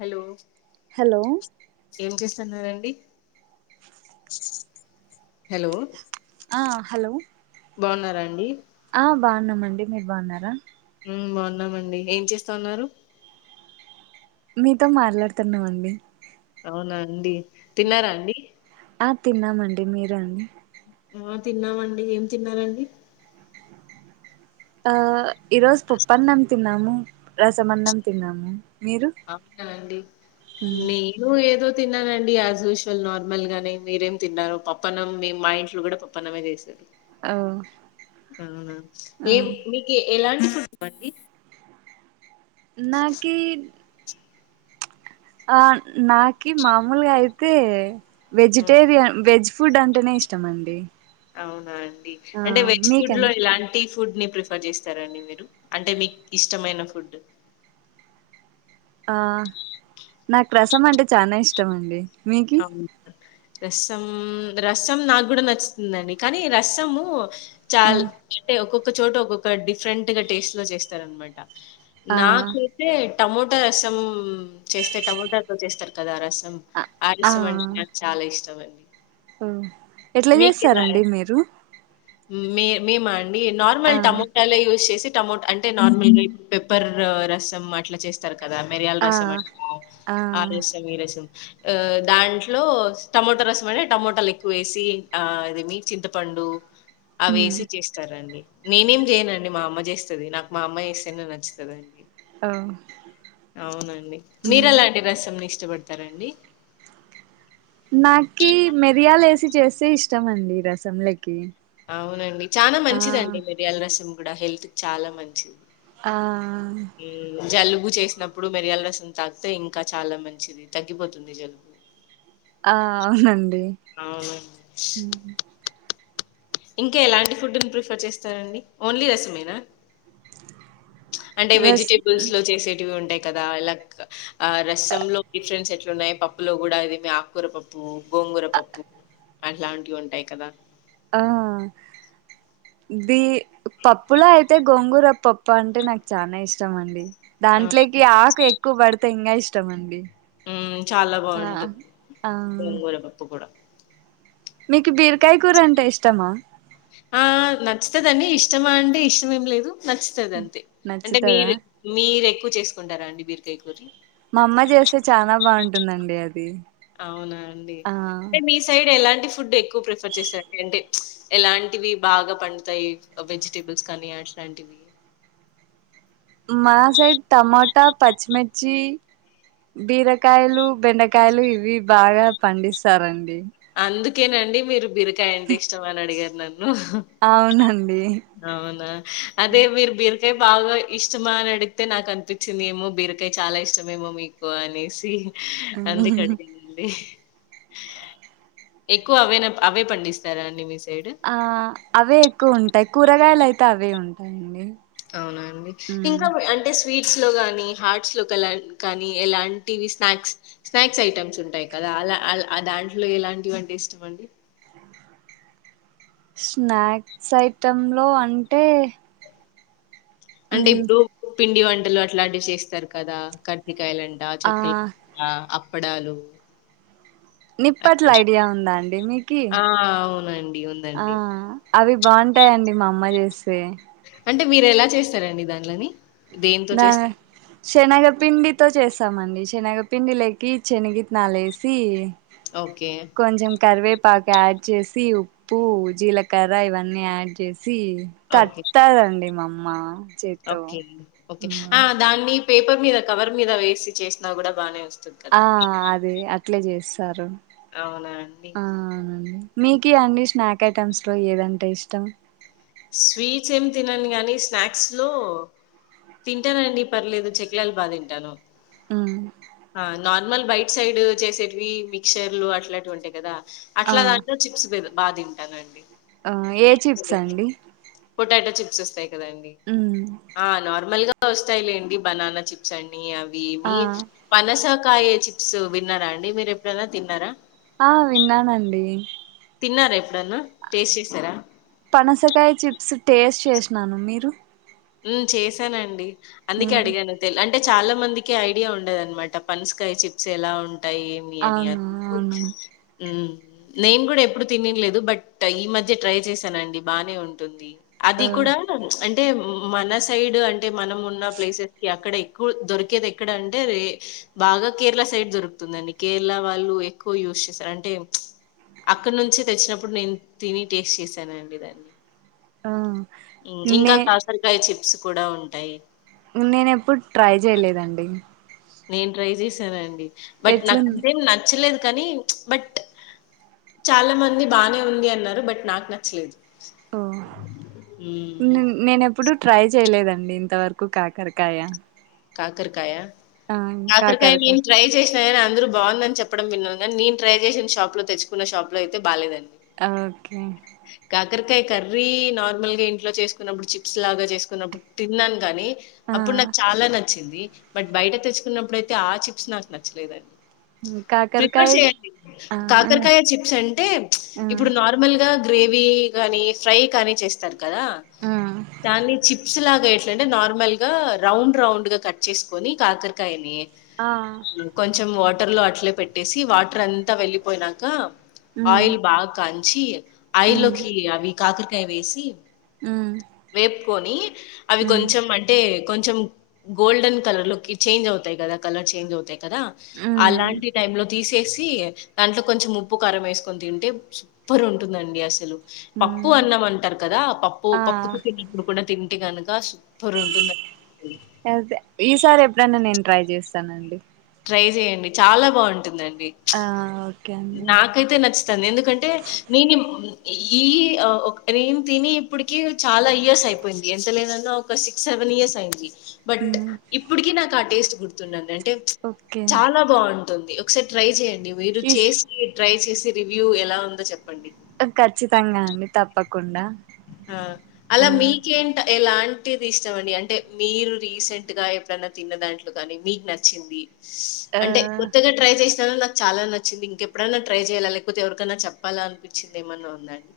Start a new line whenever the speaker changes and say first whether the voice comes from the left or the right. left: Hello
right: hello
left: ఏం చేస్తున్నారన్ డి హలో
right: ఆ హలో
left: బాగున్నారా అండి
right: ఆ బాగున్నామండి మీరు బాగున్నారా
left: ఉమ్ బాగున్నామండి ఏం చేస్తా ఉన్నారు
right: మీతో మాట్లాడుతున్నామండి
left: అవునా అండి తిన్నారా అండి
right: ఆ తిన్నామండి మీరండి
left: ఆ తిన్నామండి ఏం తిన్నారండి.
right: ఆ ఈరోజు పప్పన్నం తిన్నాము. రసమన్నం తిన్నాము. మీరు
left: అవునా అండి నేను ఏదో తిన్నానండి యాస్ యూజువల్ నార్మల్ గానే మీరేం తిన్నారు. పప్పనం మా ఇంట్లో కూడా పప్పనమే చేసారు.
right: ఓ
left: అవునా
right: ఆ
left: ఏం మీకు ఎలాంటి మండి
right: నాకి ఆ నాకి మామూలుగా అయితే వెజిటేరియన్ వెజ్ ఫుడ్ అంటేనే ఇష్టమ అండి.
left: అవునా అండి
right: ఆ
left: అంటే వెజ్ ఫుడ్
right: మీకం
left: లో ఇలాంటి ఫుడ్ ప్రిఫ్ పర్ చేస్తారండి మీరు అంటే మీకు ఇష్టమైన ఫుడ్
right: ఆ నాకు రసం అంటే చానా ఇష్టం అండి. మీకి
left: అవు రసం రసం నాకు కూడా నచ్చుతుందండి. కానీ రసము చాల తే ఒక్కు ఒక చోట ఒక్కొక్క డిఫరెంట్ గా టేస్ట్ లో చేస్తార అనమాట
right: ఆ
left: నాకయితే టమోటా రసం చేస్తే టమోటాతో చేస్తారు. కదా రసం అమ్
right: ఆ
left: రసమంటే
right: ఆ
left: అంటే చాలా ఇ ఇష్టమండి.
right: ఓ ఎట్లా
left: మీకెలా
right: చేస్తారండి మీరు
left: మే మే మండ్ మీ
right: ఆ
left: నార్మల్ టమోటాలే యూజ్ చేసి టమోట అంటే నార్మల్గా పెప్పర్ రసం అట్లా చేస్తారు. కదా మిరియాల
right: ఆ
left: రసం అంట ఆ రసం ఈ రసం ఆ దాంట్లో టమోటా రసం అంటే టమోటాలు ఎక్కువ వేసి ఆది మి చింతపండు అ
right: ఉమ్
left: వేసి చేస్తారండి. నేనేం చేయనండి మా అమ్మ చేస్తది. నాకు మా అమ్మ చేస్తేనే నచ్చుతుదండి.
right: ఓ
left: అవునండి నీర
right: ఉమ్
left: లాంటి రసం ఇష్ ఇష్టపడతారండి
right: నాకి మిరియాలు వేసి చేస్తే ఇష్టం అండి రసం లైక్
left: అవునండి చాలా మంచిదండి మిరియాల రసం కూడా హెల్త్ కి చాలా మంచిది
right: ఆ
left: జలుబు చేసినప్పుడు మిరియాల రసం తాగితే ఇంకా చాలా మంచిది తగ్గిపోతుంది జలుబు
right: ఆ అవునండి
left: అవును
right: హ్మ్మ్
left: ఇంకా ఎలాంటి ఫుడ్ ప్రిఫర్ చేస్తారండి ఓన్లీ రసమేనా అంటే
right: రస్
left: వెజిటేబుల్స్ లో చేసేటివి ఉంటాయి కదా ఇలా ఆ రసం లో డిఫరెన్స్ ఎట్లున్నాయో పప్పులో కూడా అది ఆకూర పప్పు గోంగూర పప్పు అట్లాంటివి ఉంటాయి కదా.
right: ఆ ది పప్పులో అయితే గోంగూర పప్పు అంటే నాకు చానా ఇష్టం అండి.
left: ఆ
right: దాంట్లోకి ఆకు ఎక్కువ పడుత్ తెంగా ఇష్టం అండి
left: మ్మ్ చాలా
right: ఆ
left: బాగుంటది
right: ఆ
left: గోంగూర పప్పు కూడా
right: మీకు బీరకాయ కూర అంటే ఇష్టమా
left: ఆ నచ్చుతది అండి ఇష్టమా అంటే ఇష్టం ఏం లేదు నచ్చుతది అంతే అంటే మీరు
right: నచ్చుతదా
left: మీరె ఎక్కువ చేసుకుంటారా అండి బీరికాయ కూరి
right: మా అమ్మ చేస్తే చాలా బాగుంటుందండి అది
left: అవునా అండి
right: ఆ
left: అంటే మీ సైడ్ ఎలాంటి ఫుడ్ ఎక్కువ ప్రిఫర్ చేస్తారు అంటే ఎలాంటివి బాగా పండుతాయి వెజిటేబుల్స్ కానీ యాడ్లాంటివి.
right: మా సైట్ టమోటా పచ్చిమిర్చి బీరకాయలు బెండకాయలు ఇవి బాగా పండిస్తారండి.
left: అందుకేనండి మీరు బీరకాయ అంటే ఇష్టమా అని అడిగారు నన్ను
right: అవునండి
left: అవునా అదే మీరు బీర్ బీరకాయ బాగా ఇష్టమా అని అడిగితే నాకు అనిపించింది ఏమో బీరకాయ చాలా ఇష్టమేమో మీకు అనేసి. అందుకడిగ అండి ఎక్కువ అవే అవే పండిస్తారా అండి మీ సైడ్
right: ఆ అవే ఎక్కువ ఉంటాయి కూరగాయలు అయితే అవే ఉంటాయండి
left: అవునండి
right: మ్మ్
left: ఇంకా అంటే స్వీట్స్ లో కానీ హార్ట్స్ లోకి కానీ ఎలాంటివి స్నాక్స్ స్నాక్స్ ఐటెమ్స్ ఉంటాయి కదా అలా దాంట్లో ఎలాంటివి అంటే ఇష్టం అండి.
right: స్నాక్స్ ఐటెమ్ లో అంటే
left: అంటే
right: మ్మ్
left: ఇప్పుడు పిండి వంన్ లు అట్లాంటివి చేస్తారు కదా క కాయలంట
right: ఆ
left: చక్కలు ఆ వడాలు
right: నిప్పట్ల ఐడియా ఉందా అండి మీకి
left: ఆ అవునండి
right: ఆ
left: ఉందండి
right: అవి బాగుంటాయిండి మా అమ్మ చేసి పే
left: అంటే మీరు ఎలా చేస్తారండి దాంలోని
right: దా శనగపిండితో చేస్తా చేస్తామండి శనగ పిండిలకి శనిగ విత్తనాలు ఎసి
left: ఓకే
right: కొంచెం కరవే పాకు యాడ్ చేసి ఉప్పు జీలకర్ర ఇవన్నీ యాడ్ చేసి సి
left: ఓకే
right: తట్టదండి మా అమ్మ మా చేతితో
left: ఓకే. ఓకే ఆ దాన్ని ఈ పేపర్ మీద కవర్ మీద వేసి చేసినా కూడా బాగానే వస్తుంది
right: ఆ అదే అ అట్లే చేస్తారు
left: అవునా అండి
right: కి అన్నీ స్నాక్ ఐటమ్స్ లో ఏదంటే ఇష్టం
left: స్వీట్స్ ఏం తినను గాని స్నాక్స్ లో తింటానండి పర్లేదు చెక్లాలు బాగా తింటాను
right: ఉహు
left: ఆ! నార్మల్ బైట్ సైడ్ చేసేటివి మిక్చర్లు అట్లాంటివి ఉంటాయి కదా
right: ఆ
left: అట్లా దాంట్లో చిప్స్ బేబీ బా తింటానండి
right: ఆ ఏ చిప్స్
left: అంటే
right: అండి
left: పొటాటో చిప్స్ ఉంటాయి కదండి
right: ఉమ్,
left: నార్మల్ గా వస్తాయిలేండి బనానా చిప్స్ అండి మీ అవి
right: ఆ
left: మీ పనస కాయ చిప్స్ విన్నారా అండి మీరు ఎప్పుడైనా తిన్నారా
right: ఆ విన్నానండి
left: తిన్నారా ఎప్పుడన్నా టేస్ట్ చేసారా
right: పనసకాయ చిప్స్ టేస్ట్ చేసినాను మీరు
left: చేశానండి అందుకే
right: ఉమ్
left: అడిగాను తెలి అంటే అంటే చాలా మందికి ఐడియా ఉండదనమాట పన్ స్కాయ్ చిప్స్ ఎలా ఉ ఉంట ఏమి అని
right: అవును
left: హు
right: అవును
left: నేను కూడా ఎప్పుడు తనిలేదు బట్ ఈ మధ్య ట్రై చేశానండి బానే ఉంటుంది
right: ఆ
left: అది కూడా అ టమ్ మన సైడ్ అంటే మనం ఉన్న ప్లేసెస్ కి అక్కడ ఎక్కువ దొరికేది ఎక్కడ అంటే రే బాగా కేరళ సైడ్ దొరుకుతుందండి కేరళ వాళ్ళు ఎక్కువ యూస్ చేస్తారు అంటే అక్కడ నుంచే తెచ్చినప్పుడు నేను తిని టేస్ట్ చేసాను అండి దాన్ని
right: ఆ
left: హ్మ్. ఇంకా
right: నే
left: కాకరకాయ చిప్స్ కూడా ఉంటాయి
right: నేన ఎప్పుడు ట్రై చేయలేదండి
left: నేను ట్రై చేశానండి బట్ నాకు
right: ఎట్లుంది
left: అంటే అంటే నచ్చలే కానీ బట్ చాలా మంది బానే ఉంది అన్నారు బట్ నాకు నచ్చలేదు
right: ఓ
left: మ్మ్
right: నేను ఇప్పుడు ట్రై చేయలేదండి ఇంతవరకు కాకరకాయ
left: కాకరకాయా కాకరకాయ నేను ట్రై చేసిన అందరు బాగుందని చెప్పడం విన్నాను నేను ట్రై చేసిన షాప్ తెచ్చుకున్న షాప్ లో అయితేబాగాలేదు
right: హా ఓకే
left: అక్కరికాయ కర్రీ నార్మల్గా ఇంట్లో చేసుకున్నప్పుడు చిప్స్ లాగా చేసుకున్నప్పుడు తిన్నాను కాగాని
right: ఆ
left: అప్పుడు నాకు చాలా నచే ఈ బట్ బయట తెచ్చుకున్నప్పుడుయితే ఆ చిప్స్ నాకు నచ్చలేదండి ప్రిఫర్
right: కాకరకాయ
left: చేయండి
right: ఆ ఆ
left: కాకరకాయ చిప్స్ అంటే
right: ఆ
left: ఇప్పుడు నార్మల్గా గ్రేవీ కాగానీ ఫ్రై కానీ చేస్తారు కద
right: ఆ
left: దాన్ని చిప్స్ లాగా ఆంటే నార్మల్ గా రౌండ్ రౌండ్ గా కట్ చేసుకొని కాకరకాయని
right: ఆ,
left: కొంచెం వా వాటర్ లో అట్లే పెట్టేసి వాటర్ అంతా వెళ్ళలిపోయినాక
right: ఉమ్
left: ఆయిల్ బాగా ఖాళీ చియి ఆయి
right: ఉమ్
left: లోకి అవి కాకరకాయ వేసి
right: ఉమ్
left: వేపుకొని అవి
right: ఉమ్
left: కొంచెం అంటే కొంచెం గోల్డన్ కలర్లో కి చేంజ్ అవుతాయి కదా కలర్ చేంజ్వుతాయి కా
right: ఉమ్
left: అలాంటి టై లో తీసేసి అది దాంట్లో కొంచెం ఉప్పు కారం వేసుకొని తింటే సూపర్ ఉంటుందండి అసలు పప్పు
right: ఉమ్
left: అన్నం అంటారు కదా పప్పు
right: ఆ
left: పప్పుతో తిన్నప్పుడుకుండా తిన్ టే కనక సూపర్ ఉంటుంది అండి
right: ఈసారి ఎప్పుడైనా నేను ట్రై చేస్సానండి
left: ట్రై చేయండి చాలా బాగుంటుందండ్ ఇ
right: ఆ ఓకే అండి
left: నాకైతే నచ్చుతన్ ది ఎందుకంటే నేన్ ఇప్ ఈ నేను తిని ఇప్పటికి చాలా ఇయర్స్ అయిపోయింది ఎంత లేదన్నా ఒక సిక్స్ సెవెన్ ఇయర్స్ అయ్ పోయింది బట్ ఇప్పుటికి నాకు ఆ టేస్ట్ గుర్తుఉన్దండి అంటే
right: ఓకే
left: చాలా బాగుంట్ ది ఒకసారి ట్రై చేయన్ డి మీరు
right: ఈస్
left: చేసి ట్రై చేస్ రివ్యూ ఎలా ఉందో చెప్పండి
right: ఖచ్చితంగా అండి తప్పకుండా
left: ఆ
right: ఆ
left: అలా మీకేంట ఎలాంటిది ఇష్టం అండి అంటే మీరు రీసెంట్ గా ఎప్పుడనా తిన్న దాంట్లో కానీ మీకు నచ్చింది
right: ఆ
left: అంటే కొత్తగా ట్రై చేసినను నాక్ చాలా నచ్చింది ఇంకెప్పుడైనా ట్రై చేయ్యాలా లేకపోతే ఎవరికైనా చెప్పాలా అనిపించిందేమన్నా ఉందా అన్ డి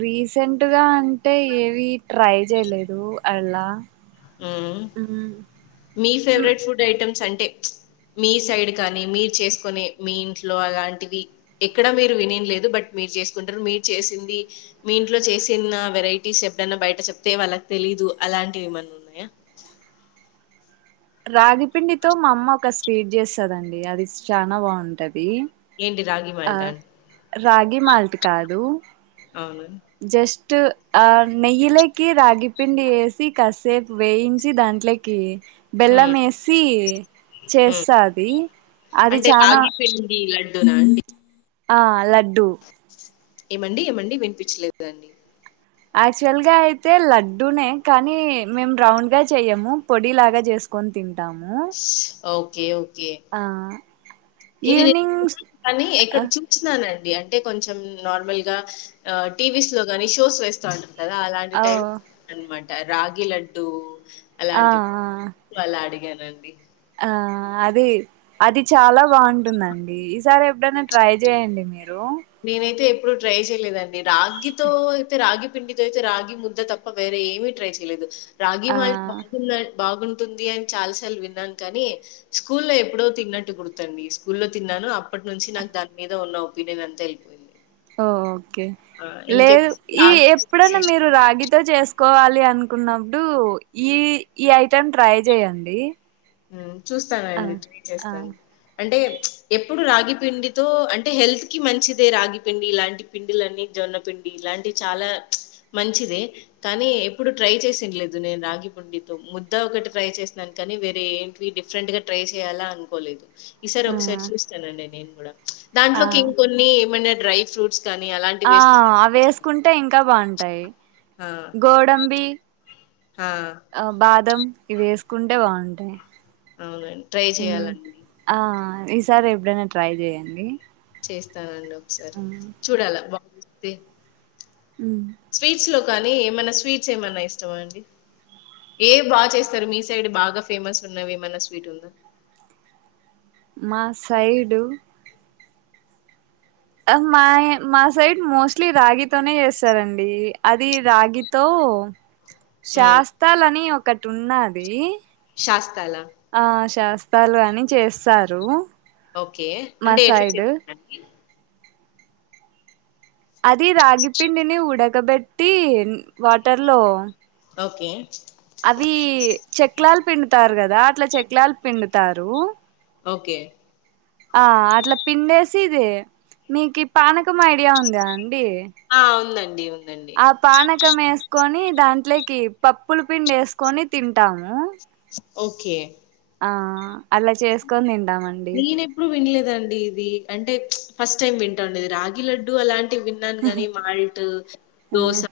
right: రీసెంట్గా అంటే ఏవి ట్రై చేయలేదు అలా
left: ఉమ్
right: హ్మ్
left: మీ
right: హ్మ్
left: ఫేవరెట్ ఫుడ్ ఐటమ్స్ అంట్ టె మీ సైడ్ కానీ మీరు చేసుకునే మీ ఇంట్లో అలాంటివి ఎక్కడ మీరు వినిన్లేదు బట్ మీరు చేసుకుంటారు మీరు చేసింది మీ ఇంట్లో చేసిన వెరైటీస్ ఎప్పుడన్నా బయట చెప్తే వాళ్ళకి తెలీదు అలాంటివి ఎమన్ ఉన్ యా
right: రాగిపిండితో మా అమ్మ ఒక స్వీట్ చేస్దండి అది చాలా బాగుంటది డి
left: ఏంటి రాగి
right: ఆ
left: మాల్టా అండి?
right: రాగ్ గి మాల్ట్ కాదు
left: అవునా?
right: జస్ట్ ఆ నెయ్యిలేక్ కి రాగి పిండి వేసి కాస్సేపు వేయించి దాంట్లే కి
left: హ్మ్
right: బెల్లంమేసి
left: హ్మ్.
right: చేస్సది అది
left: అంటే
right: చానా
left: రాగిపిండి లడ్డూనా అండి?
right: ఆ లడ్ డూ
left: ఏమండి ఏమండి వినిపించలేదన్ డి
right: ఆక్చువల్ గా అయితే లడ్డూనే కానీ మేము రౌండ్ గా చేయము పొడి లాగా చేసుకొని తిన్ టాము
left: ఓకే ఓక్
right: ఆ
left: ఇది నేను [inaudible] ను
right: ఈవినింగ్స్
left: కానీ
right: ఆ
left: ఎక్కడో చూసినానండి అం టే కొంచెం నార్మల్ గా టీవీస్ లో గాని షోస్ వేస్తా ఉంటా కదా అలాంటి
right: ఆ
left: టైం అన్నమా రాగిలడ్డూ
right: ఆ
left: అలాంటివి అలా అడిగాన్ అండి
right: ఆ అది అది చాలా బాగుంటుందండి ఈసారి ఎప్పుడైనా ట్రై చేయండి మీరు
left: నేనైతే ఎప్పుడు ట్రై చేయలేదండి రాగితో అయితే రాగి పిండితో అయితే రాగి ముద్ద తప్ప వేరే ఏమీ ట్రై చేయలేదు రాగి
right: ఆ
left: మాల్ట్ [unintelligible] బాగుంటుంది అని చాలా సార్లు విన్నాను కాని స్కూల్లో ఎప్పుడో తిన్నట్టు గుర్తుండి స్కూల్లో తిన్నాను అప్పటి నుంచి నాకు దాని మీద ఉన్న ఒపీనియన్ అం తేలిపోయింది
right: ఓ ఓకే లేదు ఈ ఎప్పుడైన్నా
left: రాగి
right: మీరు రాగితో చేస్ కోవాలి అనుకున్నప్పుడు ఈ ఈ ఐటెం ట్రై చేయండి
left: మ్
right: ఆ
left: చూస్తానండి ట్రై
right: ఆ
left: చేస్తాను అంటే ఎప్పుడు రాగి పిండితో అంటే హెల్త్ కి మంచిదే రాగి పిండి ఇలాంటి పిండిలన్నీ జొన్నపిండి ఇలాంటి చాలా మంచిదే కానీ ఎప్పుడు ట్రై చేసింది లేదు నేను రాగి పిండితో ముద్దా ఒకటి ట్రై చేసినాను కానీ వే రే ఏంటివి డిఫరెంట్ గా ట్రై చేయ్యాలా అనుకోలేదు ఈసారి
right: ఆ
left: ఒకసారి చూస్తానండి నేను కూడ
right: ఆ
left: దాంట్లోకి ఇంకొన్ని ఏమైన డ్రై ఫ్రూట్స్ కానీ అలాంటివి
right: ఆ
left: వేసుకుని
right: అవి ఏసుకుంటే ఇంకా బాగుంటాయి
left: ఆ
right: గోడంబి
left: ఆ
right: ఆ బాదం ఇవి ఏసుకుంటే బాగుంటాయి
left: అవునండి ట్రై
right: ఉమ్.
left: చేయాలండి
right: ఆ ఈసారి ఎప్పుడైనా ట్రై చేయండి
left: చేస్తానండో సరే
right: ఉమ్.
left: చూడాలా ఒ స్తే
right: ఉమ్.
left: స్వీట్స్ లో కానీ ఏమన్నా స్వీట్స్ ఏమన్నా ఇష్టమా అండి ఏ బాగా చేస్తారు మీ సైడ్ బాగా ఫేమస్ ఉన్నవి ఏమన్నా స్వీట్ ఉందా
right: మా సైడు మా మా సైడ్ మోస్ట్లీ రాగితోనే చేస్తారండి అది రాగితో
left: మ్మ్
right: శాస్తలని ఒకటి ఉన్నా దీ
left: శాస్త్రాలా
right: అప్పాలు అని చేస్తారు
left: ఓకే
right: మా
left: అంటే ఏట్లా
right: సైడ్
left: చేస్తారండి
right: అది రాగి పిండిని ఉడక బెట్టి వాటర్లో
left: ఓకే
right: అవి చెక్లాలు పిండుతారు కదా అట్లా చెక్లాలు పిండుతారు
left: ఓకే
right: ఆ అట్లా పిండేసి ఇది మీకి పానకం ఐడియా ఉందా అండి
left: ఆ ఉందండి ఉందండి
right: పాకం వేసుకొని దాంట్లోకి పప్పుల పిండి వేసుకొని తింటాము
left: ఓకే
right: ఆ అలా చేసుకోని తిన్
left: నేనేప్పుడు వినలేదండి ఇది అంటే ఫస్ట్ టైం వింటాండది రాగి లడ్డు అలాంటి వాటి విన్నాను గాని మాల్ట్ దోస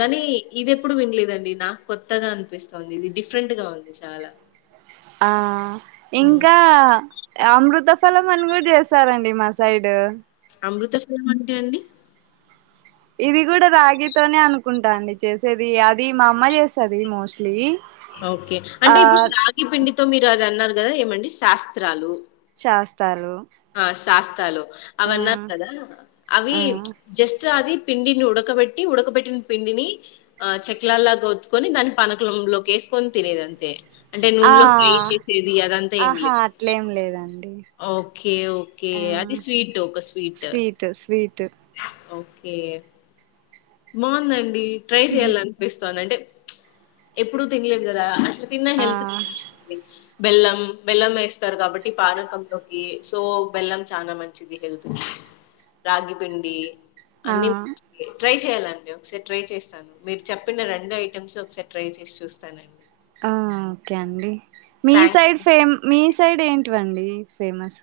left: కానీ ఇది ఎప్పుడు వినలేదండి నాకు కొత్తగా అనిపిస్తుంది ఇది డిఫరెంట్ గా ఉంది చాలా
right: ఆ
left: మ్మ్
right: ఇంకా అమృత ల మని కూడా చేస్తారండి మా సైడ్
left: అమృత ఫలం అంటే అండి
right: ఇది కూడా రాగితోనే అనుకుంటా అండి చేసేది అది మా అమ్మ చేస్తది మోస్ట్లీ.
left: ఓకే
right: ఆ
left: అంటే ఇప్పుడు రాగి పిండితో మీరు అది అన్నారు కదా ఏమండి శాస్త్రాలు
right: చేస్తారు
left: ఆ శాస్ స్తలో అవన్నస్తదా అవి
right: ఆ
left: జస్ట్ అది పిండిని ఉడకబెట్టి ఉడకబెట్టిన పిండిని ఆ చెక్లాలాగ ఒత్తుకుని దాన్ని పానకలంలోకి వేసుకొని తినేదంతే. అంటే
right: ఆ
left: నూనెలో ఫ్రై చేసేది అదంతా ఏం
right: ఆహా
left: లేదు.
right: అట్లేం లేదండి
left: ఓకే ఓకే
right: ఆ
left: అది స్వీట్ ఒక స్వీట్
right: స్వీ
left: ఓకే ఏ బాగుందండి ట్రై చేయాల అనిపిస్ ఎప్పుడు తినలేదు కదా నువ్ తిన్న
right: ఆ
left: హెల్తుకు మంచిది బెల్లం బెల్లం వేస్తారు కాబట్టి పానకంలోకి సో బెల్లం చానా మంచిది హెల్త్ కి రాగి పిండి
right: ఆ
left: అన్ని మంచికే ట్రై చేయ్యాలండి ఒకసారి ట్రై చేస్తాను మీరు చెప్పిన రెండు ఐటమ్స్ ఒకసారి ట్రై చేసి చూస్తానండి
right: ఆ ఓకే అండి మీ
left: థ్యాంక్స్
right: సైడ్ సేమ్ మీ సైడ్ ఏం ఇటువండి ఫేమస్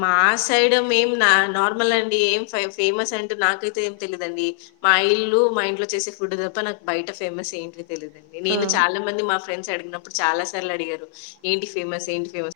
left: మా ఆ సైడు మేము నా నార్మల్ అండి ఏం ఫ ఫేమస్ అంటే నాకైతే ఏం తెలిదండి మా ఇల్లు మా ఇంట్లో చేసే ఫుడ్ తప్ప నాకు బయట ఫేమస్ ఏంటి తెలిదండి నేను
right: ఓ
left: చాలా మంది మా ఫ్రెండ్స్ అడిగినప్పుడు చాలా సార్లు అడిగారు ఏంటి ఫేమస్ ఏంటి ఫేమస్